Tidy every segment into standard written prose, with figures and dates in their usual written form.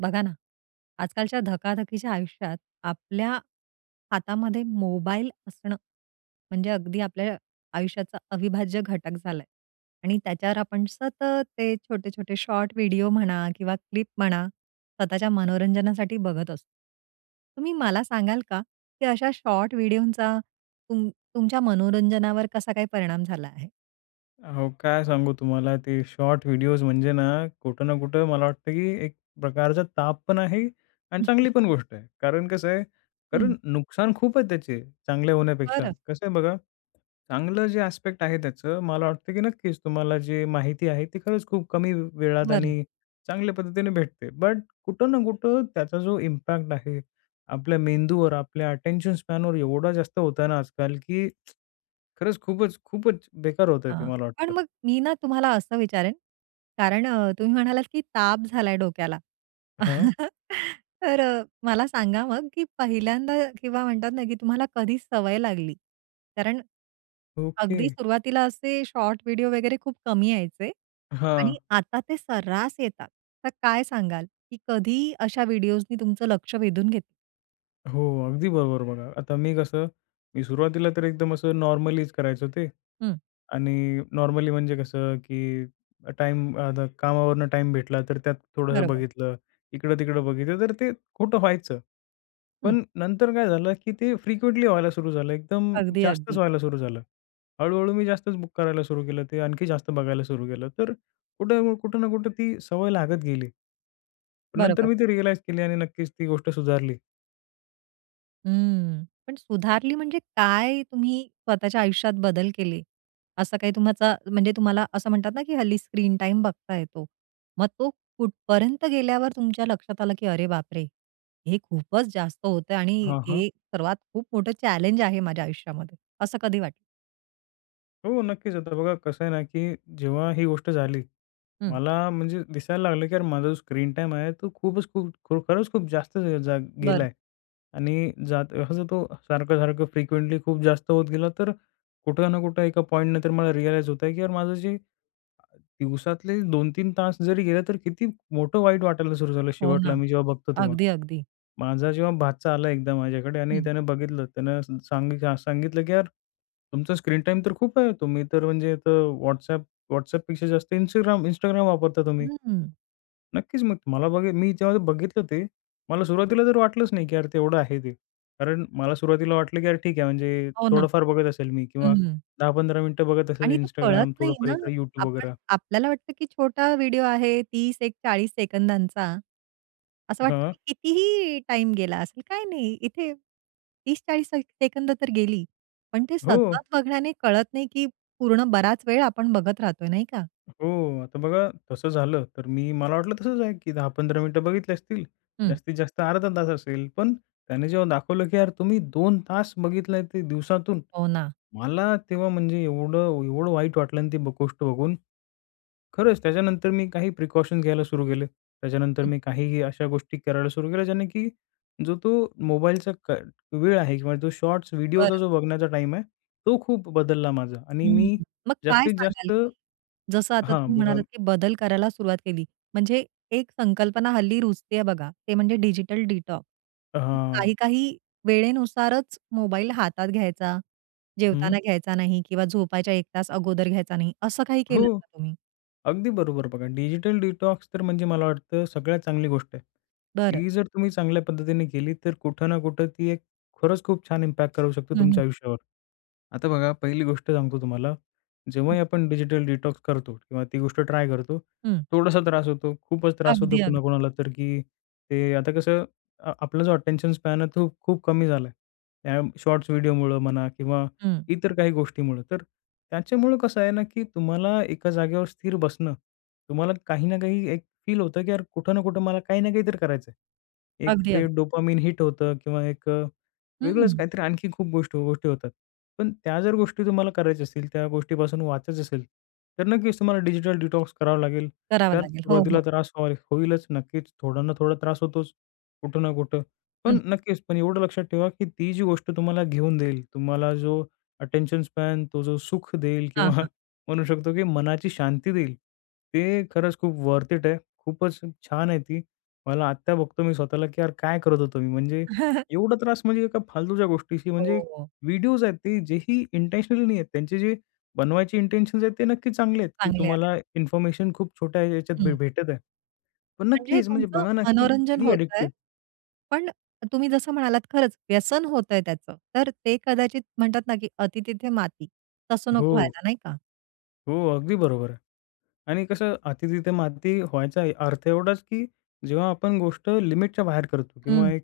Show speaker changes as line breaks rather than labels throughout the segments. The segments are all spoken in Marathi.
बघा ना, आजकालच्या धकाधकीच्या आयुष्यात आपल्या हातामध्ये मोबाईल असणं, म्हणजे अगदी आपल्या आयुष्याचा अविभाज्य घटक झालाय आणि त्याच्यावर आपण सतत ते छोटे-छोटे शॉर्ट व्हिडिओ म्हणा किंवा क्लिप म्हणा, स्वतःच्या मनोरंजनासाठी बघत असतो. तुम्ही मला सांगाल का, की अशा शॉर्ट व्हिडिओंचा तुम तुमच्या मनोरंजनावर कसा काही परिणाम झाला आहे?
अहो, काय सांगू तुम्हाला ते शॉर्ट व्हिडिओज म्हणजे ना, कुठं ना कुठं मला वाटतं, की एक प्रकारचा ताप पण आहे आणि चांगली पण गोष्ट आहे. कारण कसं आहे,
हं.
कारण नुकसान खूप आहे त्याचे चांगले होण्यापेक्षा.
बरं,
कसं आहे बघा, चांगलं जे ॲस्पेक्ट आहे त्याचं मला वाटतं, की नक्कीच तुम्हाला जी माहिती आहे ती खरंच खूप कमी वेळात
बरं.
आणि चांगल्या पद्धतीने भेटते. बट कुठं ना कुठं त्याचा जो इम्पॅक्ट आहे आपल्या मेंदूवर, आपल्या अटेन्शन स्पॅनवर एवढा जास्त होत ना आजकाल, की खरंच खूपच बेकार होतंय ते
हां.
मला
पण
वाटतं.
मग मी ना तुम्हाला असं विचारेन, कारण तुम्ही म्हणालात की ताप झालाय डोक्याला.
हां.
तर मला सांगा मग की पहिल्यांदा किंवा म्हणतात ना की तुम्हाला कधी सवय लागली? कारण
ओके.
अगदी सुरुवातीला असे शॉर्ट व्हिडिओ वगैरे खूप कमी यायचे
हां.
आणि आता ते सर्रास येतात. तर काय सांगाल की कधी अशा व्हिडिओजनी तुमचं लक्ष वेधून घेतलं?
हो, अगदी बरोबर बघा. आता मी कसं, मी सुरुवातीला तर एकदम असं नॉर्मलीच करायचो ते.
हं,
आणि नॉर्मली म्हणजे कसं, की टाईम आता कामावरनं टाईम भेटला, तर त्यात थोडंसं
बरोबर.
बघितलं, इकडं-तिकडं बघितलं, तर ते खोटं व्हायचं.
हं,
पण नंतर काय झालं, की ते फ्रिक्वेंटली व्हायला सुरू झालं. एकदम
अगदी,
जास्तच
अगदी.
व्हायला सुरू झालं. हळू-हळू मी जास्तच बुक करायला सुरू केलं. ते आणखी जास्त बघायला सुरू केलं. तर कुठं कुठं ना कुठं ती सवय लागत गेली. पण नंतर
बरोबर.
मी ते रिअलाईज केली आणि नक्कीच ती गोष्ट सुधारली.
हम्म. पण सुधारली म्हणजे काय तुम्ही स्वतःच्या आयुष्यात बदल केले? असं काही तुमचा म्हणजे तुम्हाला असं म्हणतात ना, की हल्ली स्क्रीन टाईम बघता येतो. मग तो कुठपर्यंत गेल्यावर तुमच्या लक्षात आलं, की "अरे बापरे! हे खूपच जास्त होतंय आणि
हां, हां.
हे सर्वात खूप मोठं चॅलेंज आहे माझ्या आयुष्यामध्ये." असं कधी वाटलं?
हो, नक्कीच. आता बघा कसं आहे ना, की जेव्हा ही गोष्ट झाली,
हं.
मला म्हणजे दिसायला लागलं, की यार माझा जो स्क्रीन टाईम आहे तो खरंच खूप जास्त जा जा-
बरं.
गेलाय आणि जात असं तो सारखं-सारखं फ्रिक्वेंटली खूप जास्त होत गेला, तर कुठं ना कुठं एका पॉइंटनंतर मला रिअलाईज होत आहे, की यार माझं जे दिवसातले 2 तीन तास जरी गेले, तर किती मोठं वाईट वाटायला सुरू झालं
हो
शेवटला
ना.
मी जेव्हा बघतो तेव्हा.
अगदी, अगदी.
माझा जेव्हा भाचा आला एकदा माझ्याकडे आणि
हं.
त्याने बघितलं, त्यानं सांगितलं, की "यार, तुमचा स्क्रीन टाईम तर खूप आहे. तुम्ही तर म्हणजे तर WhatsApp जास्त Instagram वापरता तुम्ही."
हं.
नक्कीच मग मला बघ मी जेव्हा बघितलं ते, मला सुरुवातीला तर वाटलंच नाही, की यार तेवढं आहे ते. कारण मला सुरुवातीला वाटलं, की यार ठीक आहे म्हणजे
हो ना.
थोडंफार बघत असेल मी किंवा
हं.
10-15 मिनिटं बघत
आणि
असेल
ते कळत
Instagram,
नाही
थोडंफार
ना.
इकडे YouTube
आपण
वगैरे.
आपल्याला वाटतं की छोटा व्हिडिओ आहे तीस एक 40 सेकंदांचा. असं वाटतं
हां.
की कितीही टाइम गेला असेल. काही नाही इथे तीस 40 सेकंद तर गेली. पण ते
हो,
सतत बघण्याने कळत नाही की पूर्ण बराच वेळ आपण बघत राहतोय नाही का?
हो. आता बघा तसं झालं, तर मला वाटलं तसंच आहे, की 10-15 मिनिटं बघितले असतील.
हं,
जास्तीत जास्त अर्धा तास असेल. पण त्याने जेव्हा दाखवलं, की यार तुम्ही 2 तास बघितलंय ते दिवसातून.
हो ना.
मला तेव्हा म्हणजे एवढं वाईट वाटलं ना ती गोष्ट बघून. खरंच त्याच्यानंतर मी काही प्रिकॉशन्स घ्यायला सुरू केले. त्याच्यानंतर
हं.
मी काही अशा गोष्टी करायला सुरू केल्या, ज्याने की जो तो मोबाईलचा वेळ आहे किंवा तो शॉर्ट्स व्हिडिओचा जो बघण्याचा टाईम आहे, तो खूप बदलला माझा आणि
हं.
मी
मग काय
जास्तीत
सांगाल?
जास्त
जसं आता
हां,
तुम्ही
बघा.
म्हणालात, की बदल करायला सुरुवात केली. म्हणजे एक संकल्पना हल्ली रुजतेय बघा, ते म्हणजे डिजिटल डिटॉक्स. की
हां.
काही-काही वेळेनुसारच मोबाईल हातात घ्यायचा,
हं.
जेवताना घ्यायचा नाही किंवा झोपायच्या 1 तास अगोदर घ्यायचा नाही. असं काही
हो,
केलं का तुम्ही?
अगदी बरोबर बघा. डिजिटल डिटॉक्स तर म्हणजे मला वाटतं सगळ्यात चांगली गोष्ट आहे.
बरं.
ती जर तुम्ही चांगल्या पद्धतीने केली, तर कुठं ना कुठं ती एक खरंच खूप छान इम्पॅक्ट करू शकते
हं, हं,
तुमच्या आयुष्यावर. आता बघा, पहिली गोष्ट सांगतो तुम्हाला.
हं,
जेव्हाही आपण डिजिटल डिटॉक्स करतो किंवा ती गोष्ट ट्राय करतो,
हं.
थोडासा त्रास होतो, खूपच त्रास होतो
अगदी, अगदी.
कुणाकुणाला तर, की ते आता कसं आपला जो अटेन्शन स्पॅन आहे तो खूप कमी झाला आहे. त्या शॉर्ट्स व्हिडिओमुळं म्हणा किंवा
हं.
इतर काही गोष्टीमुळं. तर त्याच्यामुळं कसं आहे ना, की तुम्हाला एका जागेवर स्थिर बसणं, तुम्हाला काही ना काही एक फील होतं, की यार कुठं ना कुठं मला काही ना काहीतरी करायचं आहे. एक
अगदी,
ते
अगदी.
डोपामाइन हिट होतं किंवा एक वेगळंच
हं.
काहीतरी आणखी खूप गोष्टी गोष्टी होतात. पण त्या जर गोष्टी तुम्हाला करायच्या असतील, त्या गोष्टीपासून वाचायचं असेल, तर नक्कीच तुम्हाला डिजिटल डिटॉक्स करावा लागेल.
करावं
त्यात
लागेल. हो,
सुरुवातीला
हो.
त्रास होईलच नक्कीच. थोडा ना थोडा त्रास होतोच, कुठं ना कुठं. पण
हं.
नक्कीच, पण एवढं लक्षात ठेवा, की ती जी गोष्ट तुम्हाला घेऊन देईल, तुम्हाला जो अटेन्शन स्पॅन, तो जो सुख देईल किंवा
हां, हां.
म्हणू शकतो, की मनाची शांती देईल, ते खरंच खूप वर्थ इट आहे. खूपच छान आहे ती. मला आत्ता बघतो मी स्वतःला, की यार काय करत होतो मी? म्हणजे एवढा त्रास म्हणजे एका फालतूच्या गोष्टीशी
हो,
म्हणजे
हो.
व्हिडिओज आहेत ते जेही इंटेन्शनली नाही आहेत. त्यांचे जे बनवायचे इंटेन्शन्स आहेत ते नक्की चांगले आहेत, की
चांगले आहेत.
तुम्हाला इन्फॉर्मेशन खूप छोट्या याच्यात भेटत आहे. पण
म्हणजे
नक्कीच म्हणजे
तुमचं
बघा ना, की
मनोरंजन
किती
होतंय.
ॲडिक्टिव्ह
पण तुम्ही जसं म्हणालात खरंच व्यसन होतंय त्याचं. तर ते कदाचित म्हणतात ना, की "अति तिथे माती." तसं
हो,
नको व्हायला नाही का?
हो. अगदी बरोबर. आणि कसं अति तिथे माती व्हायचा आहे. अर्थ एवढाच, की जेव्हा आपण गोष्ट लिमिटच्या बाहेर करतो किंवा
हं.
एक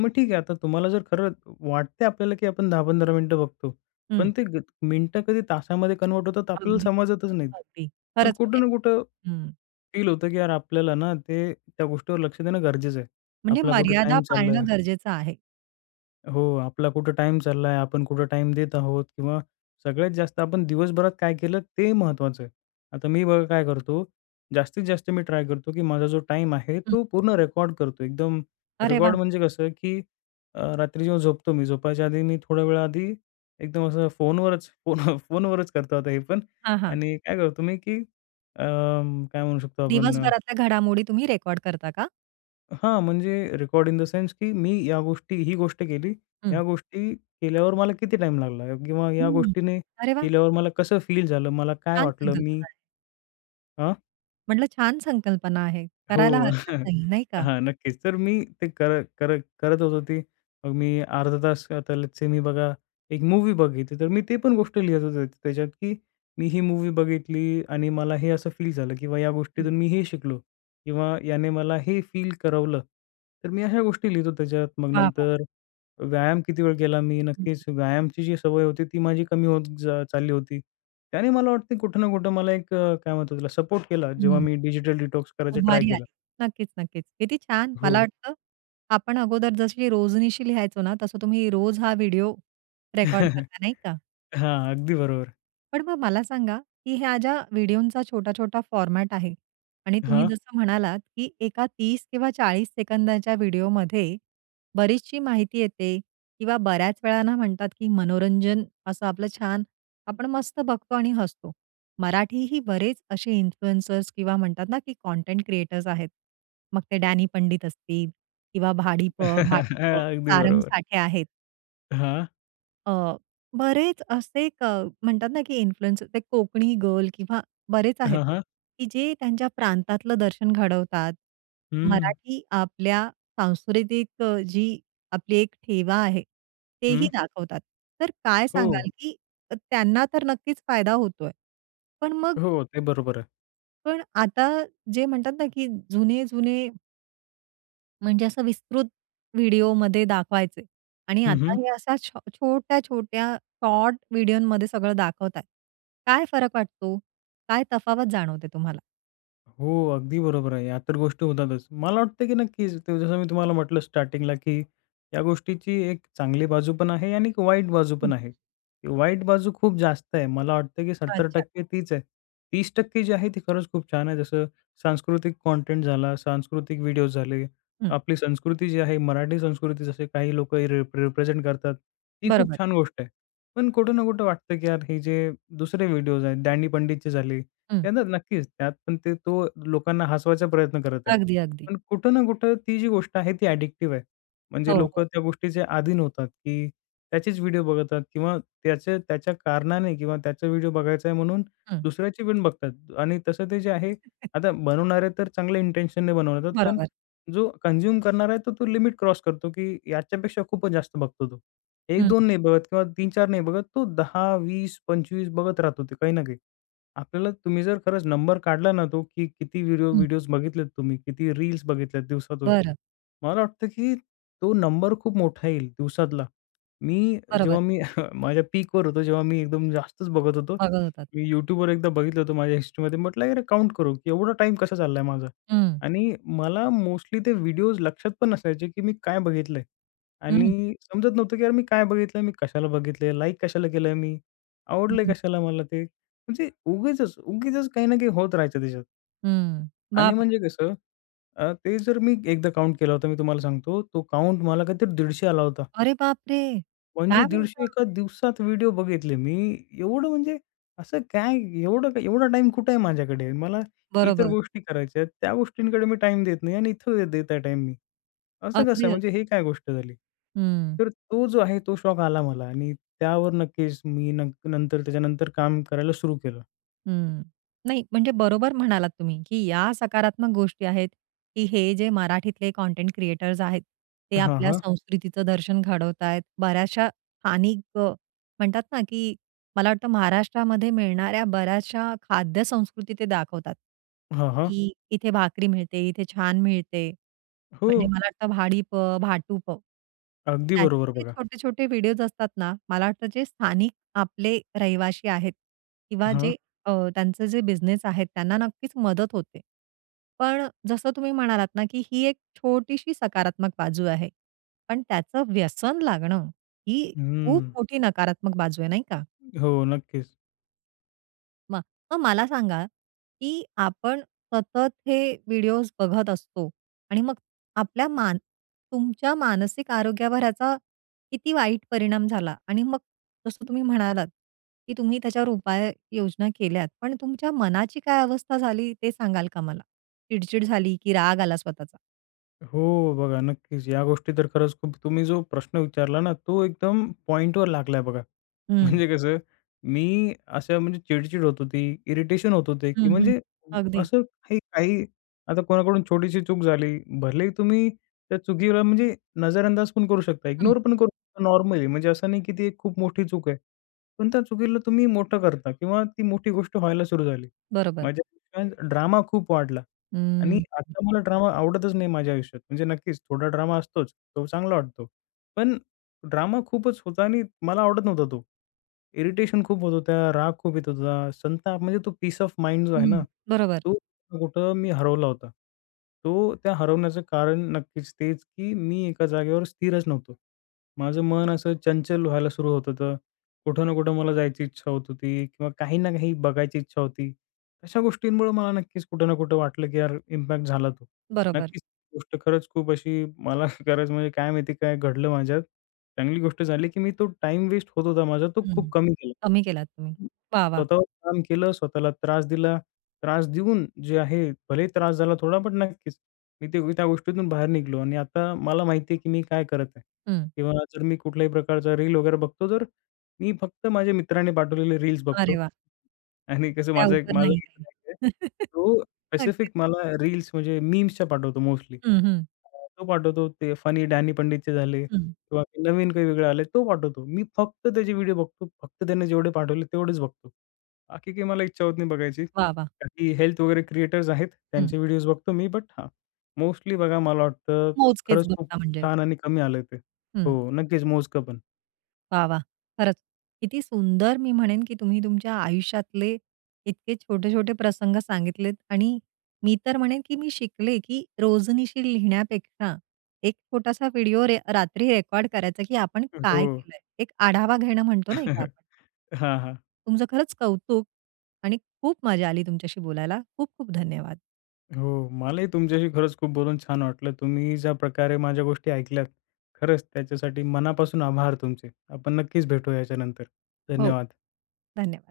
मग ठीक आहे, आता तुम्हाला जर खरं वाटते आपल्याला, की आपण 10-15 मिनिटं बघतो. पण
हं.
ते मिनिटं कधी तासामध्ये कन्व्हर्ट होतात आपल्याला
अगदी,
समजतच नाही.
अगदी.
पण
खरंच
कुठं
म्हणजे
ना कुठं
हं.
फील होतं, की यार आपल्याला ना ते त्या गोष्टीवर लक्ष देणं गरजेचं आहे.
म्हणजे
आपला कुठं
मर्यादा
टाईम
पाळणं
चाललाय.
गरजेचं आहे.
हो, आपला कुठं टाईम चाललाय, आपण कुठं टाईम देत आहोत किंवा सगळ्यात जास्त आपण दिवसभरात काय केलं ते महत्त्वाचं आहे. आता मी बघा काय करतो, जास्तीत जास्त मी ट्राय करतो, की माझा जो टाईम आहे
हं.
तो पूर्ण रेकॉर्ड करतो. एकदम
अरे वाह!
रेकॉर्ड म्हणजे कसं, की रात्री जेव्हा झोपतो मी, झोपायच्या आधी मी थोड्या वेळ आधी एकदम असं फोनवरच फोन फोनवरच करतो आता हे पण.
हां, हां.
आणि काय करतो मी, की अ, काय म्हणू शकतो आपण.
दिवसभरातल्या घडामोडी तुम्ही रेकॉर्ड करता का?
हां, म्हणजे रेकॉर्ड इन द सेन्स, की मी या गोष्टी ही गोष्ट केली,
हं.
या गोष्टी केल्यावर मला किती टाईम लागला किंवा या
हं.
गोष्टीने
अरे वाह!
केल्यावर मला कसं फील झालं, मला काय
छान
वाटलं मी.
संकल्पना आहे.
अ?
म्हटलं छान संकल्पना आहे.
हो.
करायला हरकत नाही, नाही का?
हां, नक्कीच. तर मी ते कर कर करत होतो ते. मग मी अर्धा तास आता मी बघा एक मूव्ही बघितली, तर मी ते पण गोष्ट लिहित होतो त्याच्यात, की मी ही मूव्ही बघितली आणि मला हे असं फील झालं किंवा या गोष्टीतून
हं.
मी हे शिकलो किंवा याने मला हे फील करवलं. तर मी अशा गोष्टी लिहितो त्याच्यात. मग
वाह, वाह!
नंतर व्यायाम किती वेळ केला मी.
हं.
नक्कीच व्यायामची जी सवय होती ती माझी कमी होत चालली होती. त्याने मला वाटते कुठं ना कुठं मला एक काय म्हणतात त्याला सपोर्ट केला जेव्हा मी डिजिटल डिटॉक्स करायचा ट्राय
उभारी
केला.
आली. नक्कीच, नक्कीच. किती छान.
हो.
मला हो. वाटतं आपण अगोदर जशी रोजनिशी लिहायचो ना, तसं तुम्ही रोज हा व्हिडिओ रेकॉर्ड करता, नाही का?
हां, अगदी बरोबर.
पण मग मला सांगा, की ह्या ज्या व्हिडिओंचा छोटा-छोटा फॉर्मॅट आहे आणि तुम्ही
हां.
जसं म्हणालात, की एका 30 किंवा 40 सेकंदाच्या व्हिडिओमध्ये बरीचशी माहिती येते किंवा बऱ्याच वेळा ना म्हणतात, की मनोरंजन असं आपलं छान आपण मस्त बघतो आणि हसतो. मराठीही बरेच असे इन्फ्लुएन्सर्स किंवा म्हणतात ना, की कंटेंट क्रिएटर्स आहेत. मग ते डॅनी पंडित असतील किंवा भाडीप भाडीप,
अगदी
सारंग
बरोबर.
साठे आहेत.
हां.
अ, बरेच असे क म्हणतात ना, की इन्फ्लुएन्सर ते कोकणी गर्ल किंवा बरेच आहेत,
हां, हां.
की जे त्यांच्या प्रांतातलं दर्शन घडवतात.
हं,
मराठी आपल्या सांस्कृतिक जी आपली एक ठेवा आहे, तेही
हं.
दाखवतात. तर काय
हो,
सांगाल, की त्यांना तर नक्कीच फायदा होतोय. पण मग
हो. ते बरोबर आहे.
पण आता जे म्हणतात ना, की जुने-जुने म्हणजे असं विस्तृत व्हिडिओमध्ये दाखवायचे आणि आता हे अशा छोट्या-छोट्या शॉर्ट व्हिडिओमध्ये सगळं दाखवतायत. काय फरक वाटतो? काय तफावत जाणवते तुम्हाला?
हो, अगदी बरोबर आहे. या तर गोष्टी होतातच. मला वाटतं की नक्कीच ते जसं मी तुम्हाला म्हटलं स्टार्टिंगला की या गोष्टीची एक चांगली बाजू पण आहे आणि एक वाईट बाजू
हं.
पण आहे. ती वाईट बाजू खूप जास्त आहे. मला वाटतं की सत्तर
अच्छा.
टक्के तीच आहे. 30% जी आहे ती खरंच खूप छान आहे. जसं सांस्कृतिक कंटेंट झाला, सांस्कृतिक व्हिडिओज झाले.
हं.
आपली संस्कृती जी आहे, मराठी संस्कृती जसे काही लोकं रिप्रेझेंट करतात, ती खूप
बरोबर.
छान गोष्ट आहे. पण कुठं ना कुठं वाटतं की यार हे जे दुसरे व्हिडिओज आहेत, डॅनी पंडितचे झाले
हं.
त्यांना नक्कीच त्यात पण ते तो लोकांना हसवायचा प्रयत्न करत आहे.
अगदी, अगदी.
पण कुठं ना कुठं ती जी गोष्ट आहे ती ॲडिक्टिव्ह आहे.
हो,
म्हणजे लोकं
हो.
त्या गोष्टीचे अधीन होतात, की त्याचेच व्हिडिओ बघतात किंवा त्याच्या त्याच्या कारणाने किंवा त्याचा व्हिडिओ बघायचा आहे म्हणून
हं.
दुसऱ्याची पण बघतात आणि तसं ते जे आहे आता बनवणारे तर चांगल्या इंटेन्शनने बनवतात, पण
बरोबर.
जो कन्झ्युम करणार आहे, तर तो लिमिट क्रॉस करतो, की याच्यापेक्षा खूपच जास्त बघतो तो.
हं,
1-2 नाही बघत किंवा 3-4 नाही बघत, तो 10, 20, 25 बघत राहतो ते काही ना काही. आपल्याला तुम्ही जर खरंच नंबर काढला ना तो, की किती व्हिडिओ
हं.
व्हिडिओज बघितलेत तुम्ही, किती रील्स बघितल्यात दिवसातून.
बरं.
मला वाटतं, की तो नंबर खूप मोठा येईल दिवसातला. मी जेव्हा
बरोबर.
मी माझ्या पीकवर होतो, जेव्हा मी एकदम जास्तच बघत होतो.
बघत होतात.
मी YouTubeवर एकदा बघितलं होतं माझ्या हिस्ट्रीमध्ये. म्हटलं, "अरे काउंट करू, की एवढा टाईम कसा चाललाय माझा?"
हं.
आणि मला मोस्टली ते व्हिडिओज लक्षात पण नसायचे, की मी काय बघितलंय
हं.
आणि समजत नव्हतं, की यार मी काय बघितलंय, मी कशाला बघितलंय, लाईक कशाला केलंय मी, आवडलंय
हं.
कशाला मला ते. म्हणजे उगीचच काही ना काही होत राहायचं त्याच्यात.
हं.
आणि
बाप
म्हणजे कसं ते जर मी एकदा काउंट केला होता, मी तुम्हाला सांगतो. तो काउंट मला काहीतरी 150 आला होता.
अरे बापरे!
म्हणजे
काय
150
म्हणता?
एका दिवसात व्हिडिओ बघितले मी. एवढं म्हणजे असं काय एवढा टाईम कुठे आहे माझ्याकडे? मला इतर
बरोबर.
गोष्टी करायच्या आहेत. त्या गोष्टींकडे मी टाईम देत नाही आणि इथं देत आहे टाईम मी. असं कसं
अगदी, अगदी.
म्हणजे हे काय गोष्ट झाली?
हं.
तर तो जो आहे तो शॉक आला मला आणि त्यावर नक्कीच मी न नंतर त्याच्यानंतर काम करायला सुरू केलं.
हं. नाही म्हणजे बरोबर म्हणालात तुम्ही, की या सकारात्मक गोष्टी आहेत, की हे जे मराठीतले कंटेंट क्रिएटर्स आहेत, ते
हां,
आपल्या
हां.
संस्कृतीचं दर्शन घडवतायत. बऱ्याचशा स्थानिक म्हणतात ना, की मला वाटतं महाराष्ट्रामध्ये मिळणाऱ्या बऱ्याचशा खाद्य संस्कृती ते दाखवतात,
हां, हां.
की इथे भाकरी मिळते, इथे छान मिळते.
हो,
म्हणजे मला वाटतं भाडीपं, भाटुपं.
अगदी
त्याचे
बरोबर
ते
बघा.
छोटे-छोटे व्हिडिओज असतात ना, मला वाटतं जे स्थानिक आपले रहिवासी आहेत किंवा
हां.
जे त्यांचे जे बिझनेस आहेत त्यांना नक्कीच मदत होते. पण जसं तुम्ही म्हणालात ना, की ही एक छोटीशी सकारात्मक बाजू आहे. पण त्याचं व्यसन लागणं ही
हं,
खूप मोठी नकारात्मक बाजू आहे, नाही का?
हो, नक्कीच.
मग मग मला सांगा, की आपण सतत हे व्हिडिओज बघत असतो आणि मग आपल्या मान तुमच्या मानसिक आरोग्यावर ह्याचा किती वाईट परिणाम झाला? आणि मग जसं तुम्ही म्हणालात, की तुम्ही त्याच्यावर उपाय योजना केल्यात. पण तुमच्या मनाची काय अवस्था झाली ते सांगाल का मला? चिडचिड झाली की राग आला स्वतःचा?
हो, बघा नक्कीच. या गोष्टी तर खरंच खूप तुम्ही जो प्रश्न विचारला ना, तो एकदम पॉइंटवर लागलाय बघा.
हं,
म्हणजे कसं, मी असं म्हणजे चिड होत होती, इरिटेशन होत होते,
हं,
की
हं.
म्हणजे
अगदी.
असं काही काही आता कोणाकडून छोटीशी चूक झाली, भले तुम्ही त्या चुकीला म्हणजे नजरअंदाज पण करू शकता,
हं.
इग्नोर पण करू शकता नॉर्मली. म्हणजे असं नाही की ती एक खूप मोठी चूक आहे. पण त्या चुकीला तुम्ही मोठं करता किंवा ती मोठी गोष्ट व्हायला सुरू झाली.
बरोबर.
माझ्या आयुष्यात ड्रामा खूप वाढला आणि
हं.
आता मला ड्रामा आवडतच नाही माझ्या आयुष्यात. म्हणजे नक्कीच थोडा ड्रामा असतोच, तो चांगला वाटतो. पण ड्रामा खूपच होता आणि मला आवडत नव्हता तो. इरिटेशन खूप होत होत्या, राग खूप येत होता, संताप म्हणजे तो पीस ऑफ माइंड जो आहे
हं.
ना,
बरोबर,
तो कुठं मी हरवला होता. तो त्या हरवण्याचं कारण नक्कीच तेच, की मी एका जागेवर स्थिरच नव्हतो. माझं मन असं चंचल व्हायला सुरू होत होतं. कुठं ना कुठं मला जायची इच्छा होत होती किंवा काही ना काही बघायची इच्छा होती. अशा गोष्टींमुळे मला नक्कीच कुठं ना कुठं वाटलं, की यार इम्पॅक्ट झाला तो.
बरोबर.
नक्कीच गोष्ट खरंच खूप अशी मला खरंच म्हणजे काय माहिती काय घडलं माझ्यात. चांगली गोष्ट झाली, की मी तो टाइम वेस्ट होत होता माझा, तो
हं.
खूप कमी केला.
कमी केलात तुम्ही. वाह! वाह!
स्वतःवर काम केलं, स्वतःला त्रास दिला. त्रास देऊन जे आहे, भलेही त्रास झाला थोडा, पण नक्कीच मी ते त्या गोष्टीतून बाहेर निघालो आणि आता मला माहिती आहे, की मी काय करत आहे
हं.
किंवा जर मी कुठल्याही प्रकारचा रील वगैरे बघतो, तर मी फक्त माझ्या मित्राने पाठवलेले रील्स बघतो
अरे वाह!
आणि कसं
त्या
माझा एक
उपर
माझा
नाही काही.
मित्र एक आहे, तो स्पेसिफिक
अगदीच.
मला रील्स म्हणजे मीम्सच्या पाठवतो मोस्टली.
हं, हं,
तो पाठवतो, ते फनी डॅनी पंडितचे झाले.
हं.
किंवा नवीन काही वेगळं आलंय तो पाठवतो. मी फक्त त्याचे व्हिडिओ बघतो. फक्त त्याने जेवढे पाठवले तेवढेच बघतो. बाकी काही मला इच्छा होत नाही बघायची.
वाह, वाह!
काही हेल्थ वगैरे क्रिएटर्स आहेत.
हं.
त्यांचे व्हिडिओज बघतो मी. बट हां, मोस्टली बघा मला वाटतं
मोजकेच
खरंच खूप
बघता म्हणजे.
छान आणि कमी आलंय ते.
हं.
हो, नक्कीच मोजकं पण.
वाह, वाह! खरंच किती सुंदर मी म्हणेन, की तुम्ही तुमच्या आयुष्यातले इतके छोटे-छोटे प्रसंग सांगितलेत आणि मी तर म्हणेन, की मी शिकले, की रोजनिशी लिहिण्यापेक्षा एक छोटासा व्हिडिओ रात्री रेकॉर्ड करायचा, की आपण
हो.
काय केलंय. एक आढावा घेणं म्हणतो ना एका आपण.
हां, हां.
तुमचं खरंच कौतुक आणि खूप मजा आली तुमच्याशी बोलायला. खूप-खूप धन्यवाद.
हो, मलाही तुमच्याशी खरंच खूप बोलून छान वाटलं. तुम्ही ज्या प्रकारे माझ्या गोष्टी ऐकल्यात, खरंच त्याच्यासाठी मनापासून आभार तुमचे. आपण नक्कीच भेटू याच्यानंतर.
हो,
धन्यवाद.
धन्यवाद.